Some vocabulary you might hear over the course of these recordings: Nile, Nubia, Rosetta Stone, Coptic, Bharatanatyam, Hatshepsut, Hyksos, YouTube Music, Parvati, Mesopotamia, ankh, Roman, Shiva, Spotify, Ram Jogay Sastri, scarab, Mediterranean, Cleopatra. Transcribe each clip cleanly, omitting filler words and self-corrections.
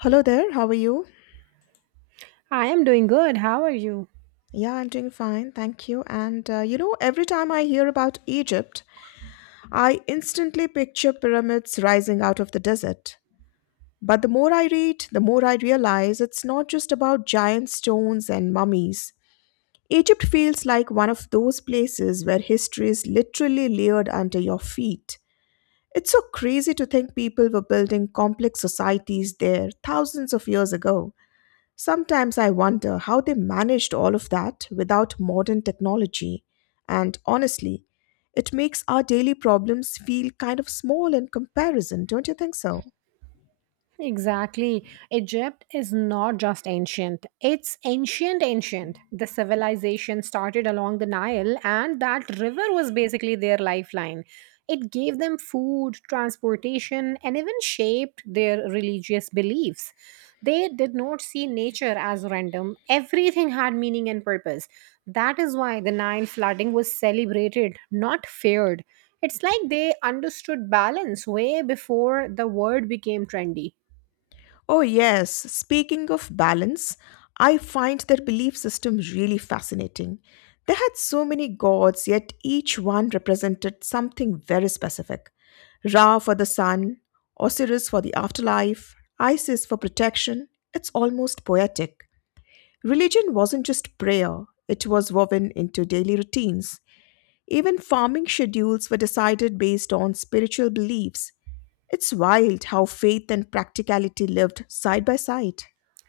Hello there, how are you? I am doing good. How are you? Yeah, I'm doing fine, thank you. And every time I hear about Egypt, I instantly picture pyramids rising out of the desert. But the more I read, the more I realize it's not just about giant stones and mummies. Egypt feels like one of those places where history is literally layered under your feet. It's so crazy to think people were building complex societies there thousands of years ago. Sometimes I wonder how they managed all of that without modern technology. And honestly, it makes our daily problems feel kind of small in comparison, don't you think so? Exactly. Egypt is not just ancient, it's ancient, ancient. The civilization started along the Nile, and that river was basically their lifeline. It gave them food, transportation, and even shaped their religious beliefs. They did not see nature as random, everything had meaning and purpose. That is why the Nile flooding was celebrated, not feared. It's like they understood balance way before the word became trendy. Oh, yes. Speaking of balance, I find their belief system really fascinating. They had so many gods, yet each one represented something very specific. Ra for the sun, Osiris for the afterlife, Isis for protection. It's almost poetic. Religion wasn't just prayer, it was woven into daily routines. Even farming schedules were decided based on spiritual beliefs. It's wild how faith and practicality lived side by side.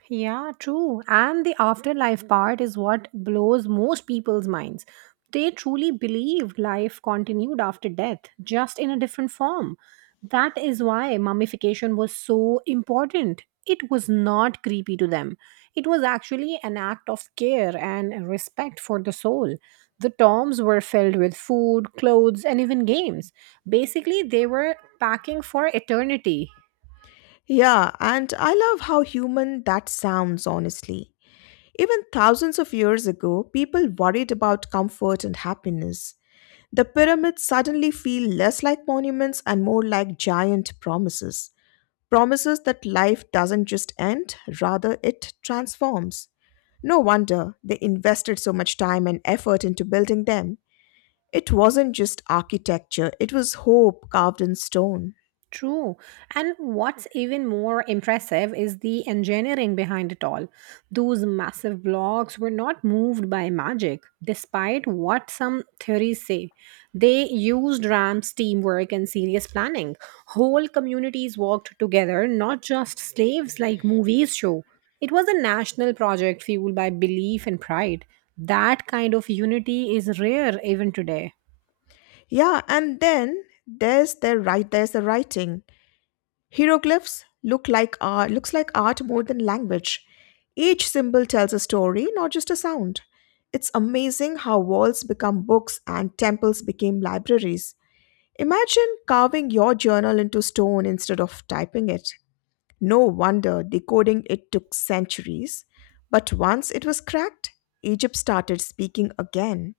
Yeah, true. And the afterlife part is what blows most people's minds. They truly believe life continued after death, just in a different form. That is why mummification was so important. It was not creepy to them. It was actually an act of care and respect for the soul. The tombs were filled with food, clothes, and even games. Basically, they were packing for eternity. Yeah, and I love how human that sounds, honestly. Even thousands of years ago, people worried about comfort and happiness. The pyramids suddenly feel less like monuments and more like giant promises, promises that life doesn't just end, rather, it transforms. No wonder they invested so much time and effort into building them. It wasn't just architecture, it was hope carved in stone. True. And what's even more impressive is the engineering behind it all. Those massive blocks were not moved by magic, despite what some theories say. They used ramps, teamwork, and serious planning. Whole communities worked together, not just slaves like movies show. It was a national project fueled by belief and pride. That kind of unity is rare even today. Yeah, and then there's the writing. Hieroglyphs looks like art more than language. Each symbol tells a story, not just a sound. It's amazing how walls become books and temples became libraries. Imagine carving your journal into stone instead of typing it. No wonder decoding it took centuries. But once it was cracked, Egypt started speaking again.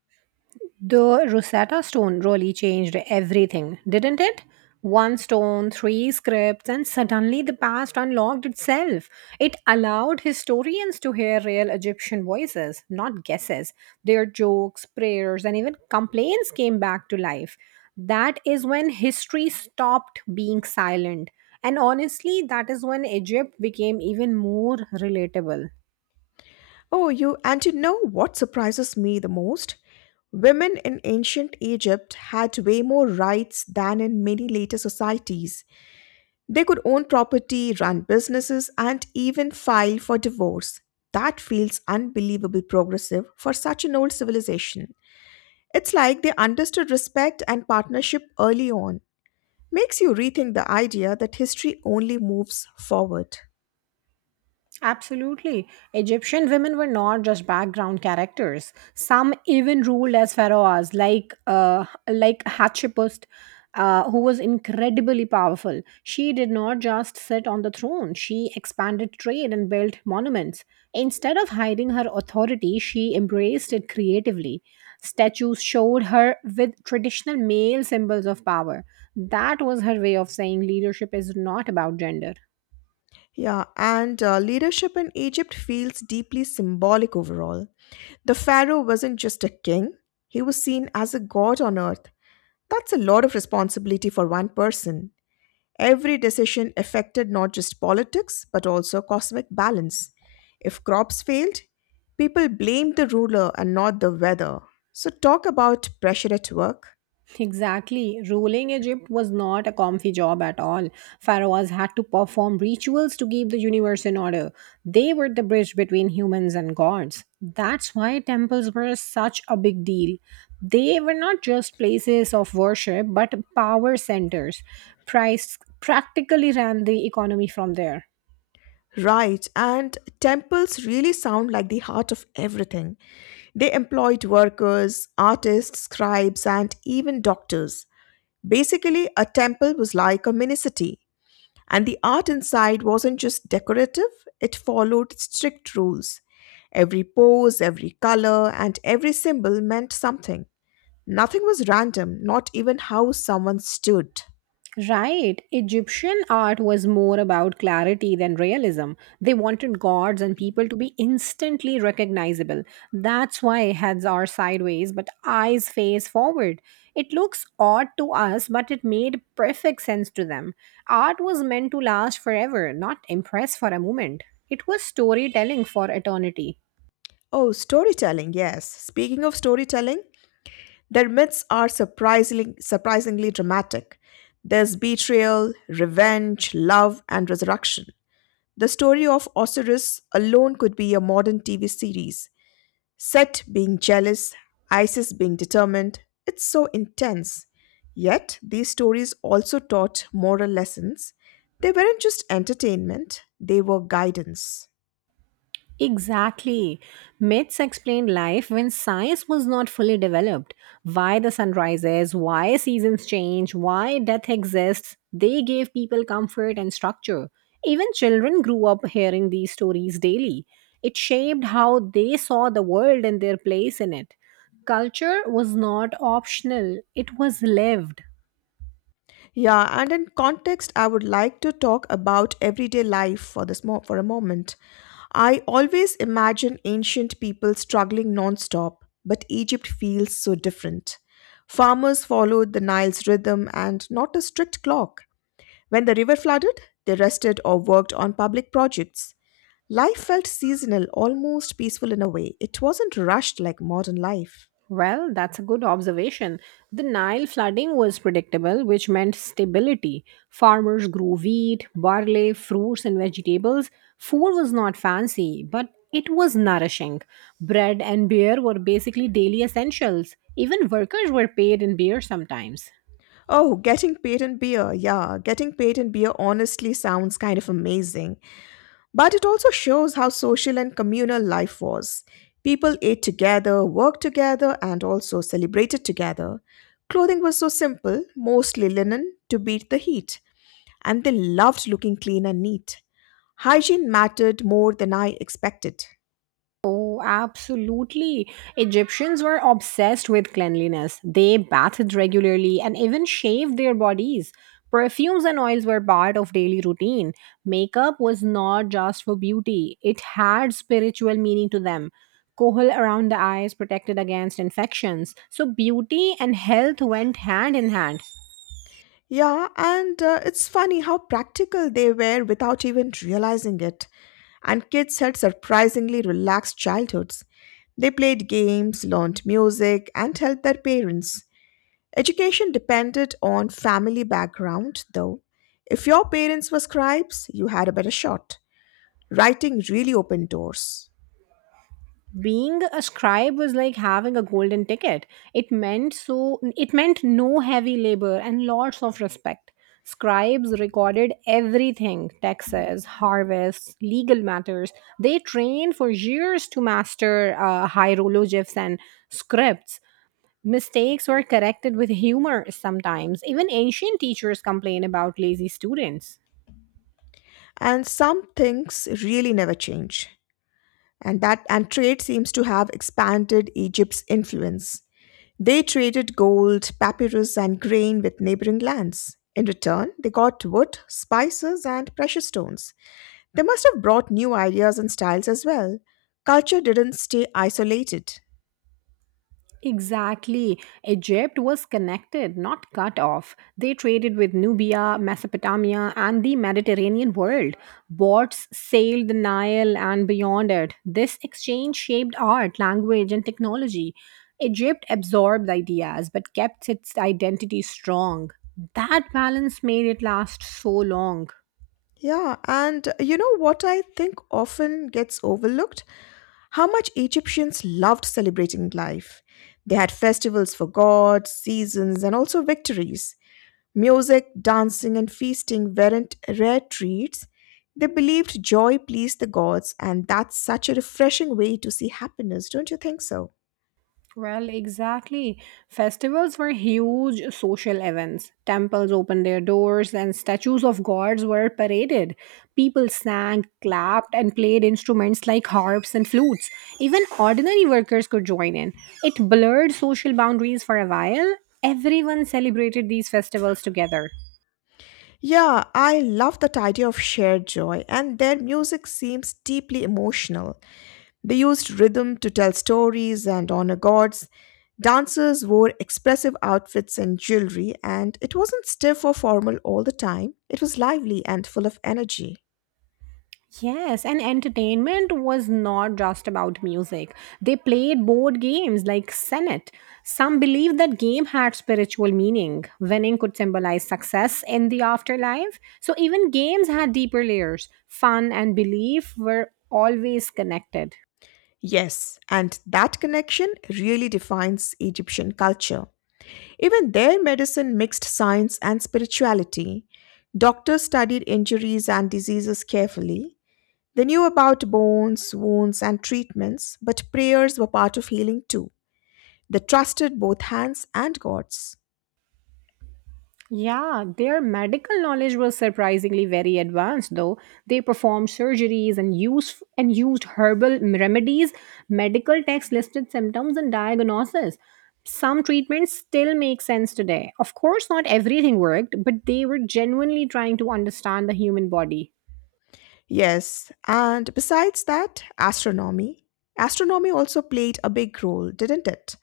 The Rosetta Stone really changed everything, didn't it? One stone, three scripts, and suddenly the past unlocked itself. It allowed historians to hear real Egyptian voices, not guesses. Their jokes, prayers, and even complaints came back to life. That is when history stopped being silent. And honestly, that is when Egypt became even more relatable. Oh, and you know what surprises me the most? Women in ancient Egypt had way more rights than in many later societies. They could own property, run businesses, and even file for divorce. That feels unbelievably progressive for such an old civilization. It's like they understood respect and partnership early on. Makes you rethink the idea that history only moves forward. Absolutely. Egyptian women were not just background characters. Some even ruled as pharaohs, like Hatshepsut, who was incredibly powerful. She did not just sit on the throne. She expanded trade and built monuments. Instead of hiding her authority, she embraced it creatively. Statues showed her with traditional male symbols of power. That was her way of saying leadership is not about gender. Yeah, and leadership in Egypt feels deeply symbolic overall. The pharaoh wasn't just a king, he was seen as a god on earth. That's a lot of responsibility for one person. Every decision affected not just politics, but also cosmic balance. If crops failed, people blamed the ruler and not the weather. So, talk about pressure at work. Exactly. Ruling Egypt was not a comfy job at all. Pharaohs had to perform rituals to keep the universe in order. They were the bridge between humans and gods. That's why temples were such a big deal. They were not just places of worship, but power centers. Price practically ran the economy from there. Right, and temples really sound like the heart of everything. They employed workers, artists, scribes, and even doctors. Basically, a temple was like a mini city. And the art inside wasn't just decorative, it followed strict rules. Every pose, every color, and every symbol meant something. Nothing was random, not even how someone stood. Right. Egyptian art was more about clarity than realism. They wanted gods and people to be instantly recognizable. That's why heads are sideways but eyes face forward. It looks odd to us, but it made perfect sense to them. Art was meant to last forever, not impress for a moment. It was storytelling for eternity. Oh, storytelling, yes. Speaking of storytelling, their myths are surprisingly dramatic. There's betrayal, revenge, love, and resurrection. The story of Osiris alone could be a modern TV series. Set being jealous, Isis being determined, it's so intense. Yet, these stories also taught moral lessons. They weren't just entertainment, they were guidance. Exactly. Myths explain life when science was not fully developed. Why the sun rises, why seasons change, why death exists. They gave people comfort and structure. Even children grew up hearing these stories daily. It shaped how they saw the world and their place in it. Culture was not optional, it was lived. Yeah, and in context, I would like to talk about everyday life for for a moment. I always imagine ancient people struggling non-stop, but Egypt feels so different. Farmers followed the Nile's rhythm and not a strict clock. When the river flooded, they rested or worked on public projects. Life felt seasonal, almost peaceful in a way. It wasn't rushed like modern life. Well, that's a good observation. The Nile flooding was predictable, which meant stability. Farmers grew wheat, barley, fruits, and vegetables. Food was not fancy, but it was nourishing. Bread and beer were basically daily essentials. Even workers were paid in beer sometimes. Oh, getting paid in beer. Yeah, getting paid in beer honestly sounds kind of amazing. But it also shows how social and communal life was. People ate together, worked together, and also celebrated together. Clothing was so simple, mostly linen, to beat the heat. And they loved looking clean and neat. Hygiene mattered more than I expected. Oh, absolutely. Egyptians were obsessed with cleanliness. They bathed regularly and even shaved their bodies. Perfumes and oils were part of daily routine. Makeup was not just for beauty, it had spiritual meaning to them. Kohl around the eyes protected against infections. So, beauty and health went hand in hand. Yeah, and it's funny how practical they were without even realizing it. And kids had surprisingly relaxed childhoods. They played games, learned music, and helped their parents. Education depended on family background, though. If your parents were scribes, you had a better shot. Writing really opened doors. Being a scribe was like having a golden ticket. It meant no heavy labor and lots of respect. Scribes recorded everything, taxes, harvests, legal matters. They trained for years to master hieroglyphs and scripts. Mistakes were corrected with humor. Sometimes even ancient teachers complain about lazy students. And some things really never change. And trade seems to have expanded Egypt's influence. They traded gold, papyrus, and grain with neighboring lands. In return, they got wood, spices, and precious stones. They must have brought new ideas and styles as well. Culture didn't stay isolated. Exactly. Egypt was connected, not cut off. They traded with Nubia, Mesopotamia, and the Mediterranean world. Boats sailed the Nile and beyond it. This exchange shaped art, language, and technology. Egypt absorbed ideas but kept its identity strong. That balance made it last so long. Yeah, and you know what I think often gets overlooked? How much Egyptians loved celebrating life. They had festivals for gods, seasons, and also victories. Music, dancing, and feasting weren't rare treats. They believed joy pleased the gods, and that's such a refreshing way to see happiness, don't you think so? Well, exactly. Festivals were huge social events. Temples opened their doors and statues of gods were paraded. People sang, clapped, and played instruments like harps and flutes. Even ordinary workers could join in. It blurred social boundaries for a while. Everyone celebrated these festivals together. Yeah, I love that idea of shared joy, and their music seems deeply emotional. They used rhythm to tell stories and honor gods. Dancers wore expressive outfits and jewelry, and it wasn't stiff or formal all the time. It was lively and full of energy. Yes, and entertainment was not just about music. They played board games like Senate. Some believed that game had spiritual meaning. Winning could symbolize success in the afterlife. So even games had deeper layers. Fun and belief were always connected. Yes, and that connection really defines Egyptian culture. Even their medicine mixed science and spirituality. Doctors studied injuries and diseases carefully. They knew about bones, wounds, and treatments, but prayers were part of healing too. They trusted both hands and gods. Yeah, their medical knowledge was surprisingly very advanced though. They performed surgeries and used herbal remedies, medical texts listed symptoms and diagnosis. Some treatments still make sense today. Of course, not everything worked, but they were genuinely trying to understand the human body. Yes, and besides that, astronomy. Astronomy also played a big role, didn't it?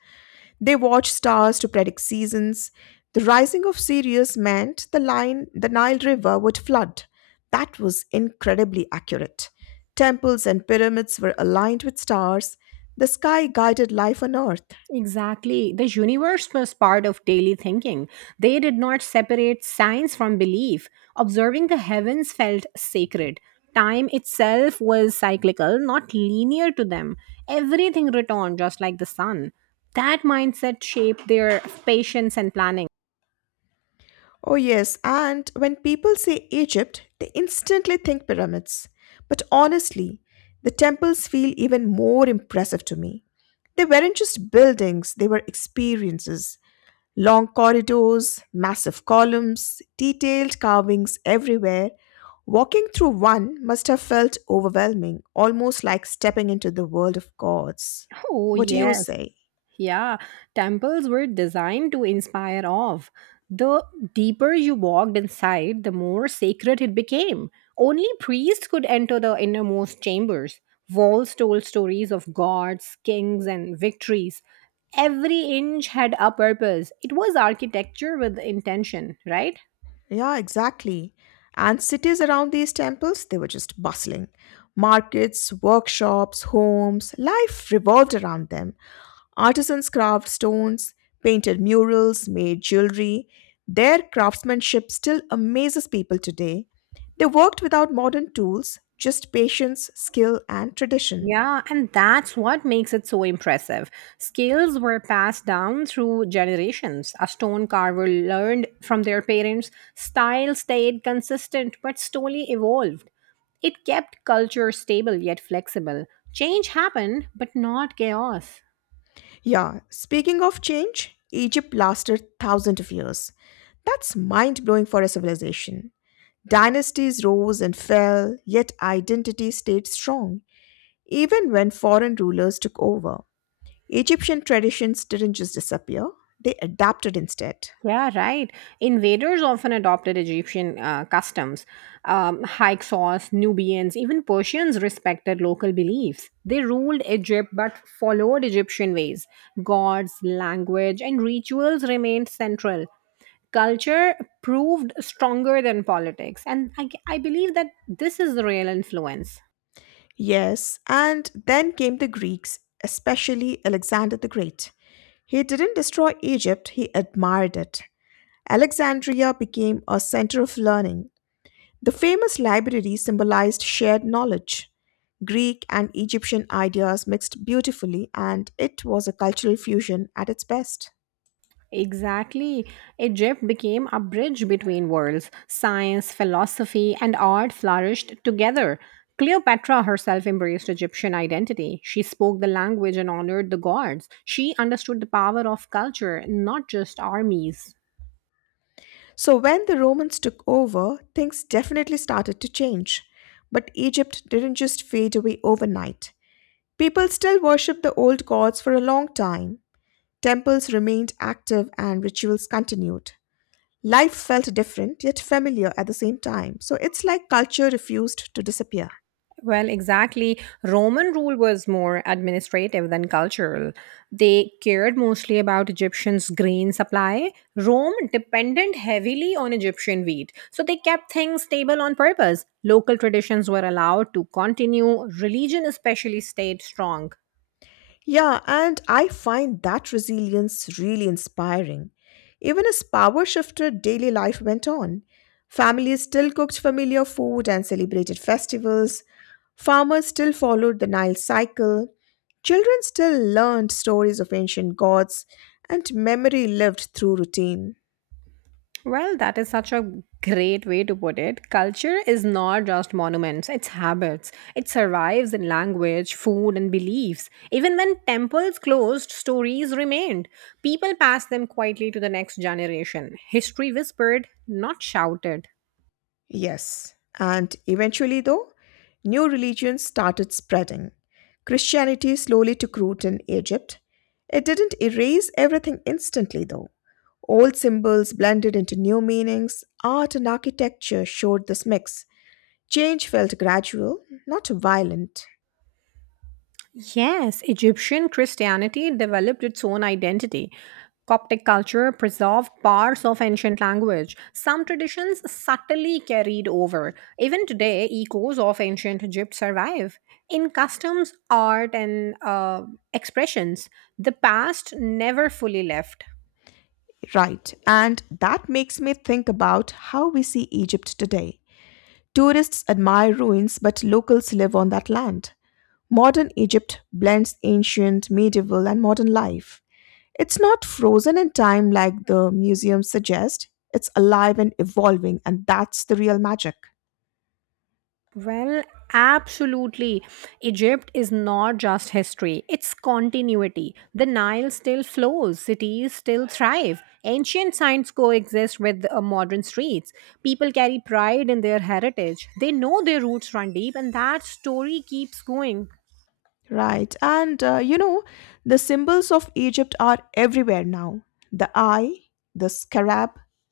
They watched stars to predict seasons. The rising of Sirius meant the Nile River would flood. That was incredibly accurate. Temples and pyramids were aligned with stars. The sky guided life on earth. Exactly. The universe was part of daily thinking. They did not separate science from belief. Observing the heavens felt sacred. Time itself was cyclical, not linear to them. Everything returned just like the sun. That mindset shaped their patience and planning. Oh, yes, and when people say Egypt, they instantly think pyramids. But honestly, the temples feel even more impressive to me. They weren't just buildings, they were experiences. Long corridors, massive columns, detailed carvings everywhere. Walking through one must have felt overwhelming, almost like stepping into the world of gods. Oh, What do you yes. say? Yeah, temples were designed to inspire awe. The deeper you walked inside, the more sacred it became. Only priests could enter the innermost chambers. Walls told stories of gods, kings, and victories. Every inch had a purpose. It was architecture with intention, right? Yeah, exactly. And cities around these temples, they were just bustling. Markets, workshops, homes, life revolved around them. Artisans carved stones, painted murals, made jewelry. Their craftsmanship still amazes people today. They worked without modern tools, just patience, skill, and tradition. Yeah, and that's what makes it so impressive. Skills were passed down through generations. A stone carver learned from their parents, style stayed consistent but slowly evolved. It kept culture stable yet flexible. Change happened, but not chaos. Yeah, speaking of change, Egypt lasted thousands of years. That's mind blowing for a civilization. Dynasties rose and fell, yet identity stayed strong, even when foreign rulers took over. Egyptian traditions didn't just disappear, they adapted instead. Yeah, right. Invaders often adopted Egyptian customs. Hyksos, Nubians, even Persians respected local beliefs. They ruled Egypt but followed Egyptian ways. Gods, language, and rituals remained central. Culture proved stronger than politics. And I believe that this is the real influence. Yes, and then came the Greeks, especially Alexander the Great. He didn't destroy Egypt, he admired it. Alexandria became a center of learning. The famous library symbolized shared knowledge. Greek and Egyptian ideas mixed beautifully, and it was a cultural fusion at its best. Exactly. Egypt became a bridge between worlds. Science, philosophy, and art flourished together. Cleopatra herself embraced Egyptian identity. She spoke the language and honored the gods. She understood the power of culture, not just armies. So, when the Romans took over, things definitely started to change. But Egypt didn't just fade away overnight. People still worshipped the old gods for a long time. Temples remained active and rituals continued. Life felt different yet familiar at the same time, so it's like culture refused to disappear. Well, exactly. Roman rule was more administrative than cultural. They cared mostly about Egyptians' grain supply. Rome depended heavily on Egyptian wheat, so they kept things stable on purpose. Local traditions were allowed to continue, religion especially stayed strong. Yeah, and I find that resilience really inspiring. Even as power shifted, daily life went on. Families still cooked familiar food and celebrated festivals. Farmers still followed the Nile cycle. Children still learned stories of ancient gods, and memory lived through routine. Well, that is such a great way to put it. Culture is not just monuments, it's habits. It survives in language, food, and beliefs. Even when temples closed, stories remained. People passed them quietly to the next generation. History whispered, not shouted. Yes, and eventually, though, new religions started spreading. Christianity slowly took root in Egypt. It didn't erase everything instantly, though. Old symbols blended into new meanings, art and architecture showed this mix. Change felt gradual, not violent. Yes, Egyptian Christianity developed its own identity. Coptic culture preserved parts of ancient language. Some traditions subtly carried over. Even today, echoes of ancient Egypt survive. In customs, art, and expressions, the past never fully left. Right, and that makes me think about how we see Egypt today. Tourists admire ruins, but locals live on that land. Modern Egypt blends ancient, medieval, and modern life. It's not frozen in time like the museums suggest, it's alive and evolving, and that's the real magic. Well, absolutely. Egypt is not just history, it's continuity. The Nile still flows, cities still thrive, ancient signs coexist with modern streets. People carry pride in their heritage, they know their roots run deep, and that story keeps going. Right. And the symbols of Egypt are everywhere now. The eye, the scarab,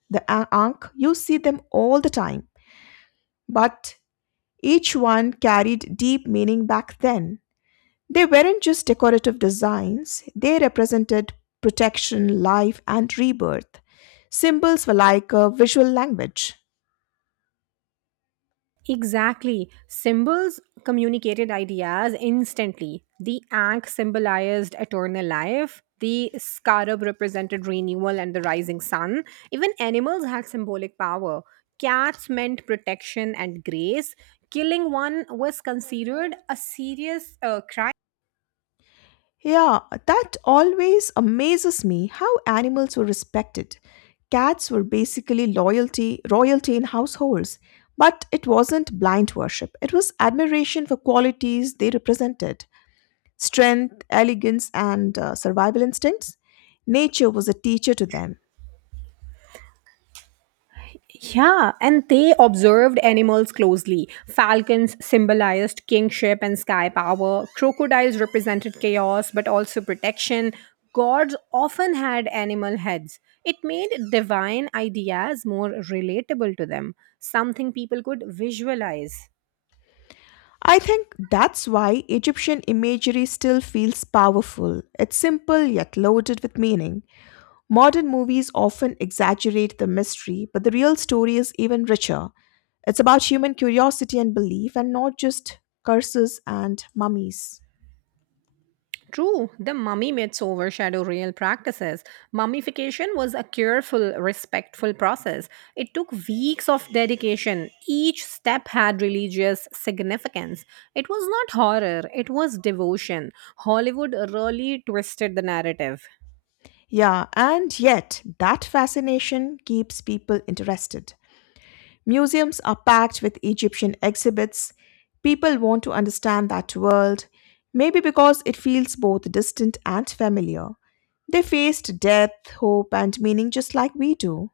the ankh, you see them all the time. But each one carried deep meaning back then. They weren't just decorative designs, they represented protection, life, and rebirth. Symbols were like a visual language. Exactly. Symbols communicated ideas instantly. The ankh symbolized eternal life, the scarab represented renewal and the rising sun. Even animals had symbolic power. Cats meant protection and grace. Killing one was considered a serious crime. Yeah, that always amazes me how animals were respected. Cats were basically loyalty, royalty in households, but it wasn't blind worship. It was admiration for qualities they represented strength, elegance, and survival instincts. Nature was a teacher to them. Yeah, and they observed animals closely. Falcons symbolized kingship and sky power. Crocodiles represented chaos but also protection. Gods often had animal heads. It made divine ideas more relatable to them, something people could visualize. I think that's why Egyptian imagery still feels powerful. It's simple yet loaded with meaning. Modern movies often exaggerate the mystery, but the real story is even richer. It's about human curiosity and belief and not just curses and mummies. True, the mummy myths overshadow real practices. Mummification was a careful, respectful process. It took weeks of dedication. Each step had religious significance. It was not horror, it was devotion. Hollywood really twisted the narrative. Yeah, and yet that fascination keeps people interested. Museums are packed with Egyptian exhibits. People want to understand that world, maybe because it feels both distant and familiar. They faced death, hope, and meaning just like we do.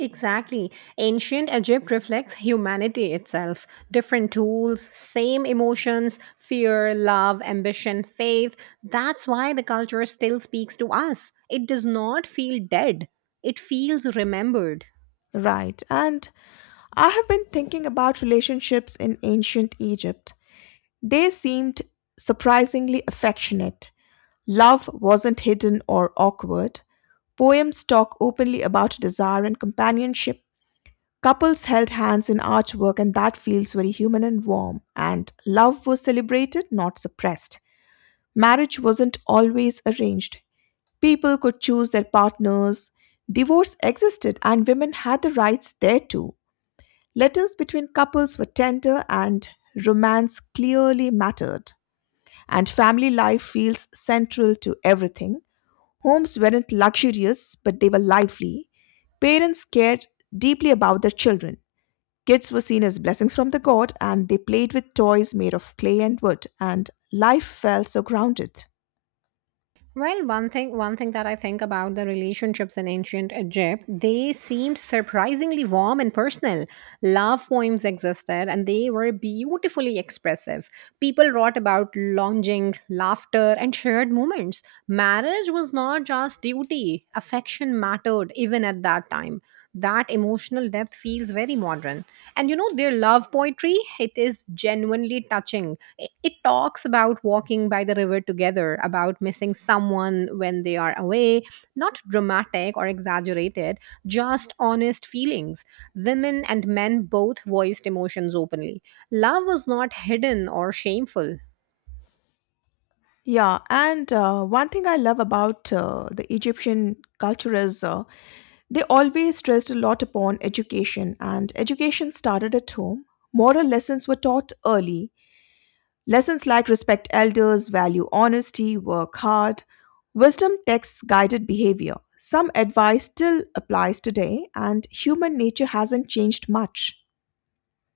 Exactly. Ancient Egypt reflects humanity itself. Different tools, same emotions, fear, love, ambition, faith. That's why the culture still speaks to us. It does not feel dead, it feels remembered. Right, and I have been thinking about relationships in ancient Egypt. They seemed surprisingly affectionate. Love wasn't hidden or awkward. Poems talk openly about desire and companionship. Couples held hands in artwork, and that feels very human and warm. And love was celebrated, not suppressed. Marriage wasn't always arranged. People could choose their partners. Divorce existed, and women had the rights there too. Letters between couples were tender, and romance clearly mattered. And family life feels central to everything. Homes weren't luxurious, but they were lively. Parents cared deeply about their children. Kids were seen as blessings from the god, and they played with toys made of clay and wood, and life felt so grounded. Well, one thing that I think about the relationships in ancient Egypt, they seemed surprisingly warm and personal. Love poems existed and they were beautifully expressive. People wrote about longing, laughter, and shared moments. Marriage was not just duty, affection mattered even at that time. That emotional depth feels very modern. And you know, their love poetry, it is genuinely touching. It talks about walking by the river together, about missing someone when they are away, not dramatic or exaggerated, just honest feelings. Women and men both voiced emotions openly. Love was not hidden or shameful. Yeah, and one thing I love about the Egyptian culture is they always stressed a lot upon education, and education started at home. Moral lessons were taught early. Lessons like respect elders, value honesty, work hard. Wisdom texts guided behavior. Some advice still applies today, and human nature hasn't changed much.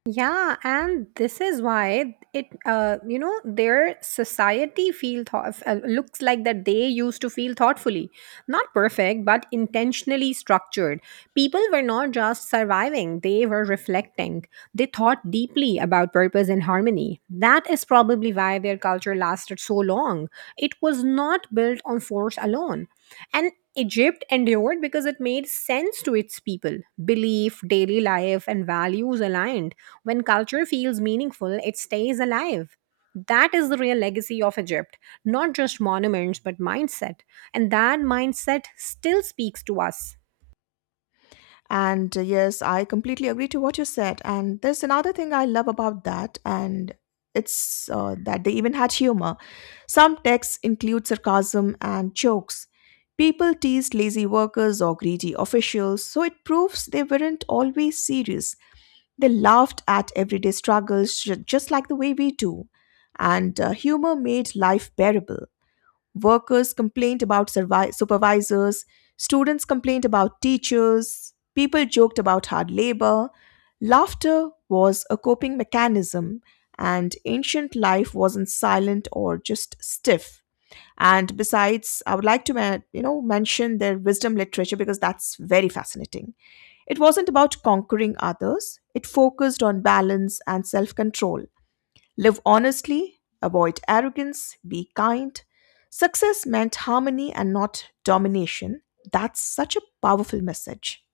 Yeah, and this is why it, their society feel thought looks like that they used to feel thoughtfully, not perfect, but intentionally structured. People were not just surviving; they were reflecting. They thought deeply about purpose and harmony. That is probably why their culture lasted so long. It was not built on force alone. And Egypt endured because it made sense to its people. Belief, daily life, and values aligned. When culture feels meaningful, it stays alive. That is the real legacy of Egypt, not just monuments, but mindset. And that mindset still speaks to us. And yes, I completely agree to what you said. And there's another thing I love about that, and it's that they even had humor. Some texts include sarcasm and jokes. People teased lazy workers or greedy officials, so it proves they weren't always serious. They laughed at everyday struggles just like the way we do. And humor made life bearable. Workers complained about supervisors, students complained about teachers, people joked about hard labor. Laughter was a coping mechanism, and ancient life wasn't silent or just stiff. And besides, I would like to mention their wisdom literature because that's very fascinating. It wasn't about conquering others, it focused on balance and self control. Live honestly, avoid arrogance, be kind. Success meant harmony and not domination. That's such a powerful message.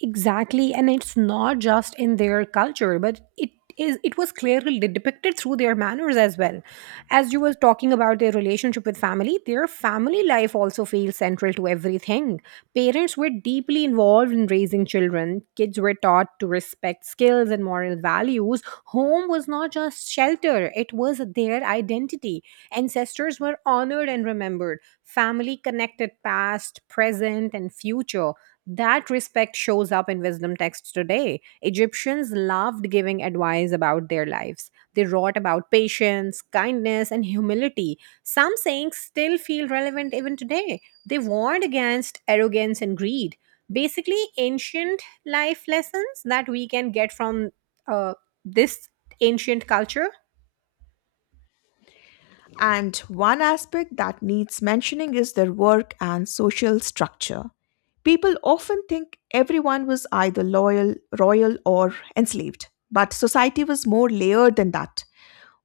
Exactly, and it's not just in their culture, but it was clearly depicted through their manners as well. As you were talking about their relationship with family, their family life also feels central to everything. Parents were deeply involved in raising children. Kids were taught to respect skills and moral values. Home was not just shelter, it was their identity. Ancestors were honored and remembered. Family connected past, present, and future. That respect shows up in wisdom texts today. Egyptians loved giving advice about their lives. They wrote about patience, kindness, and humility. Some sayings still feel relevant even today. They warned against arrogance and greed. Basically, ancient life lessons that we can get from uh, this ancient culture. And one aspect that needs mentioning is their work and social structure. People often think everyone was either loyal, royal, or enslaved, but society was more layered than that.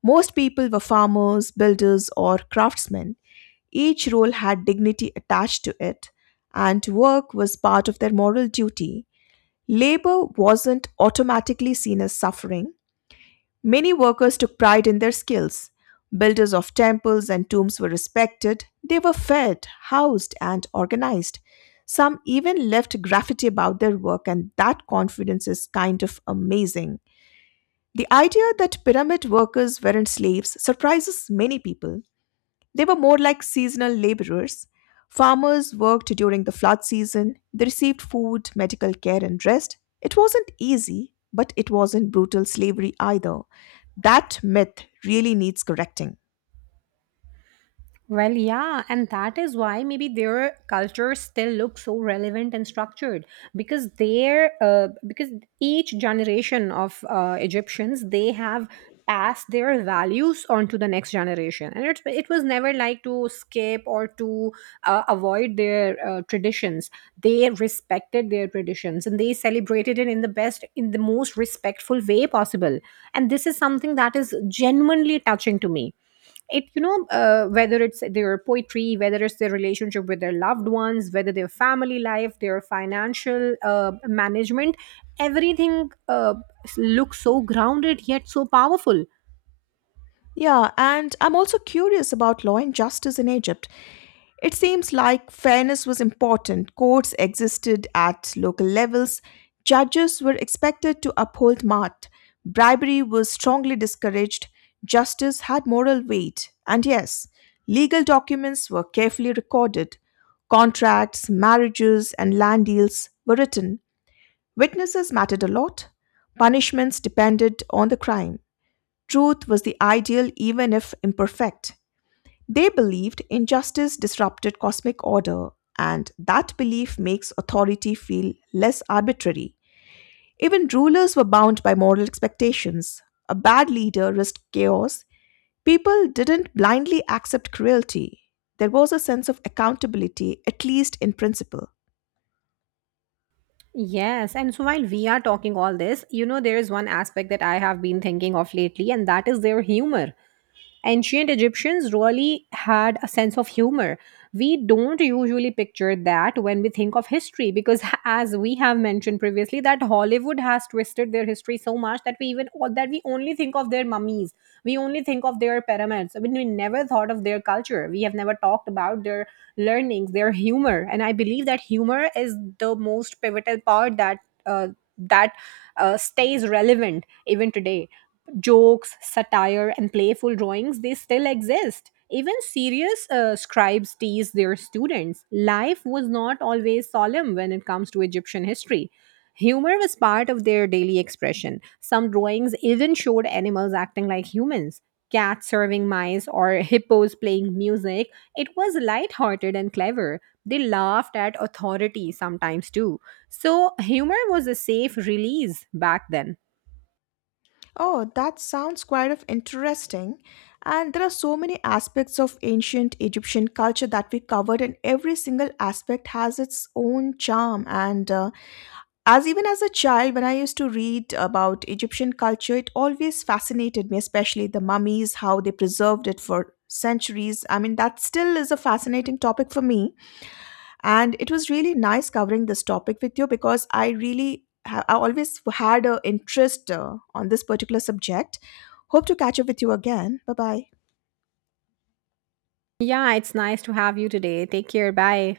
Most people were farmers, builders, or craftsmen. Each role had dignity attached to it, and work was part of their moral duty. Labor wasn't automatically seen as suffering. Many workers took pride in their skills. Builders of temples and tombs were respected. They were fed, housed, and organized. Some even left graffiti about their work, and that confidence is kind of amazing. The idea that pyramid workers weren't slaves surprises many people. They were more like seasonal laborers. Farmers worked during the flood season, they received food, medical care, and rest. It wasn't easy, but it wasn't brutal slavery either. That myth really needs correcting. Well, yeah, and that is why maybe their cultures still look so relevant and structured because each generation of Egyptians they have passed their values on to the next generation, and it was never like to skip or to avoid their traditions. They respected their traditions and they celebrated it in the most respectful way possible. And this is something that is genuinely touching to me it you know Whether it's their poetry, whether it's their relationship with their loved ones, whether their family life, their financial management, everything looks so grounded yet so powerful. Yeah, and I'm also curious about law and justice in Egypt. It seems like fairness was important. Courts existed at local levels. Judges were expected to uphold Maat. Bribery was strongly discouraged. Justice had moral weight. And yes, legal documents were carefully recorded. Contracts, marriages, and land deals were written. Witnesses mattered a lot. Punishments depended on the crime. Truth was the ideal, even if imperfect. They believed injustice disrupted cosmic order, and that belief makes authority feel less arbitrary. Even rulers were bound by moral expectations. A bad leader risked chaos. People didn't blindly accept cruelty. There was a sense of accountability, at least in principle. Yes, and so while we are talking all this, you know, there is one aspect that I have been thinking of lately, and that is their humor. Ancient Egyptians really had a sense of humor. We don't usually picture that when we think of history because, as we have mentioned previously, that Hollywood has twisted their history so much that we even that we only think of their mummies, we only think of their pyramids. I mean, we never thought of their culture. We have never talked about their learnings, their humor, and I believe that humor is the most pivotal part uh, that stays relevant even today. Jokes, satire, and playful drawings, they still exist. Even serious scribes tease their students. Life was not always solemn when it comes to Egyptian history. Humor was part of their daily expression. Some drawings even showed animals acting like humans, cats serving mice or hippos playing music. It was lighthearted and clever. They laughed at authority sometimes too. So, humor was a safe release back then. Oh, that sounds quite of interesting. And there are so many aspects of ancient Egyptian culture that we covered, and every single aspect has its own charm and As even as a child, when I used to read about Egyptian culture, it always fascinated me, especially the mummies, how they preserved it for centuries. I mean, that still is a fascinating topic for me. And it was really nice covering this topic with you because I really, I always had an interest on this particular subject. Hope to catch up with you again. Bye bye. Yeah, it's nice to have you today. Take care. Bye.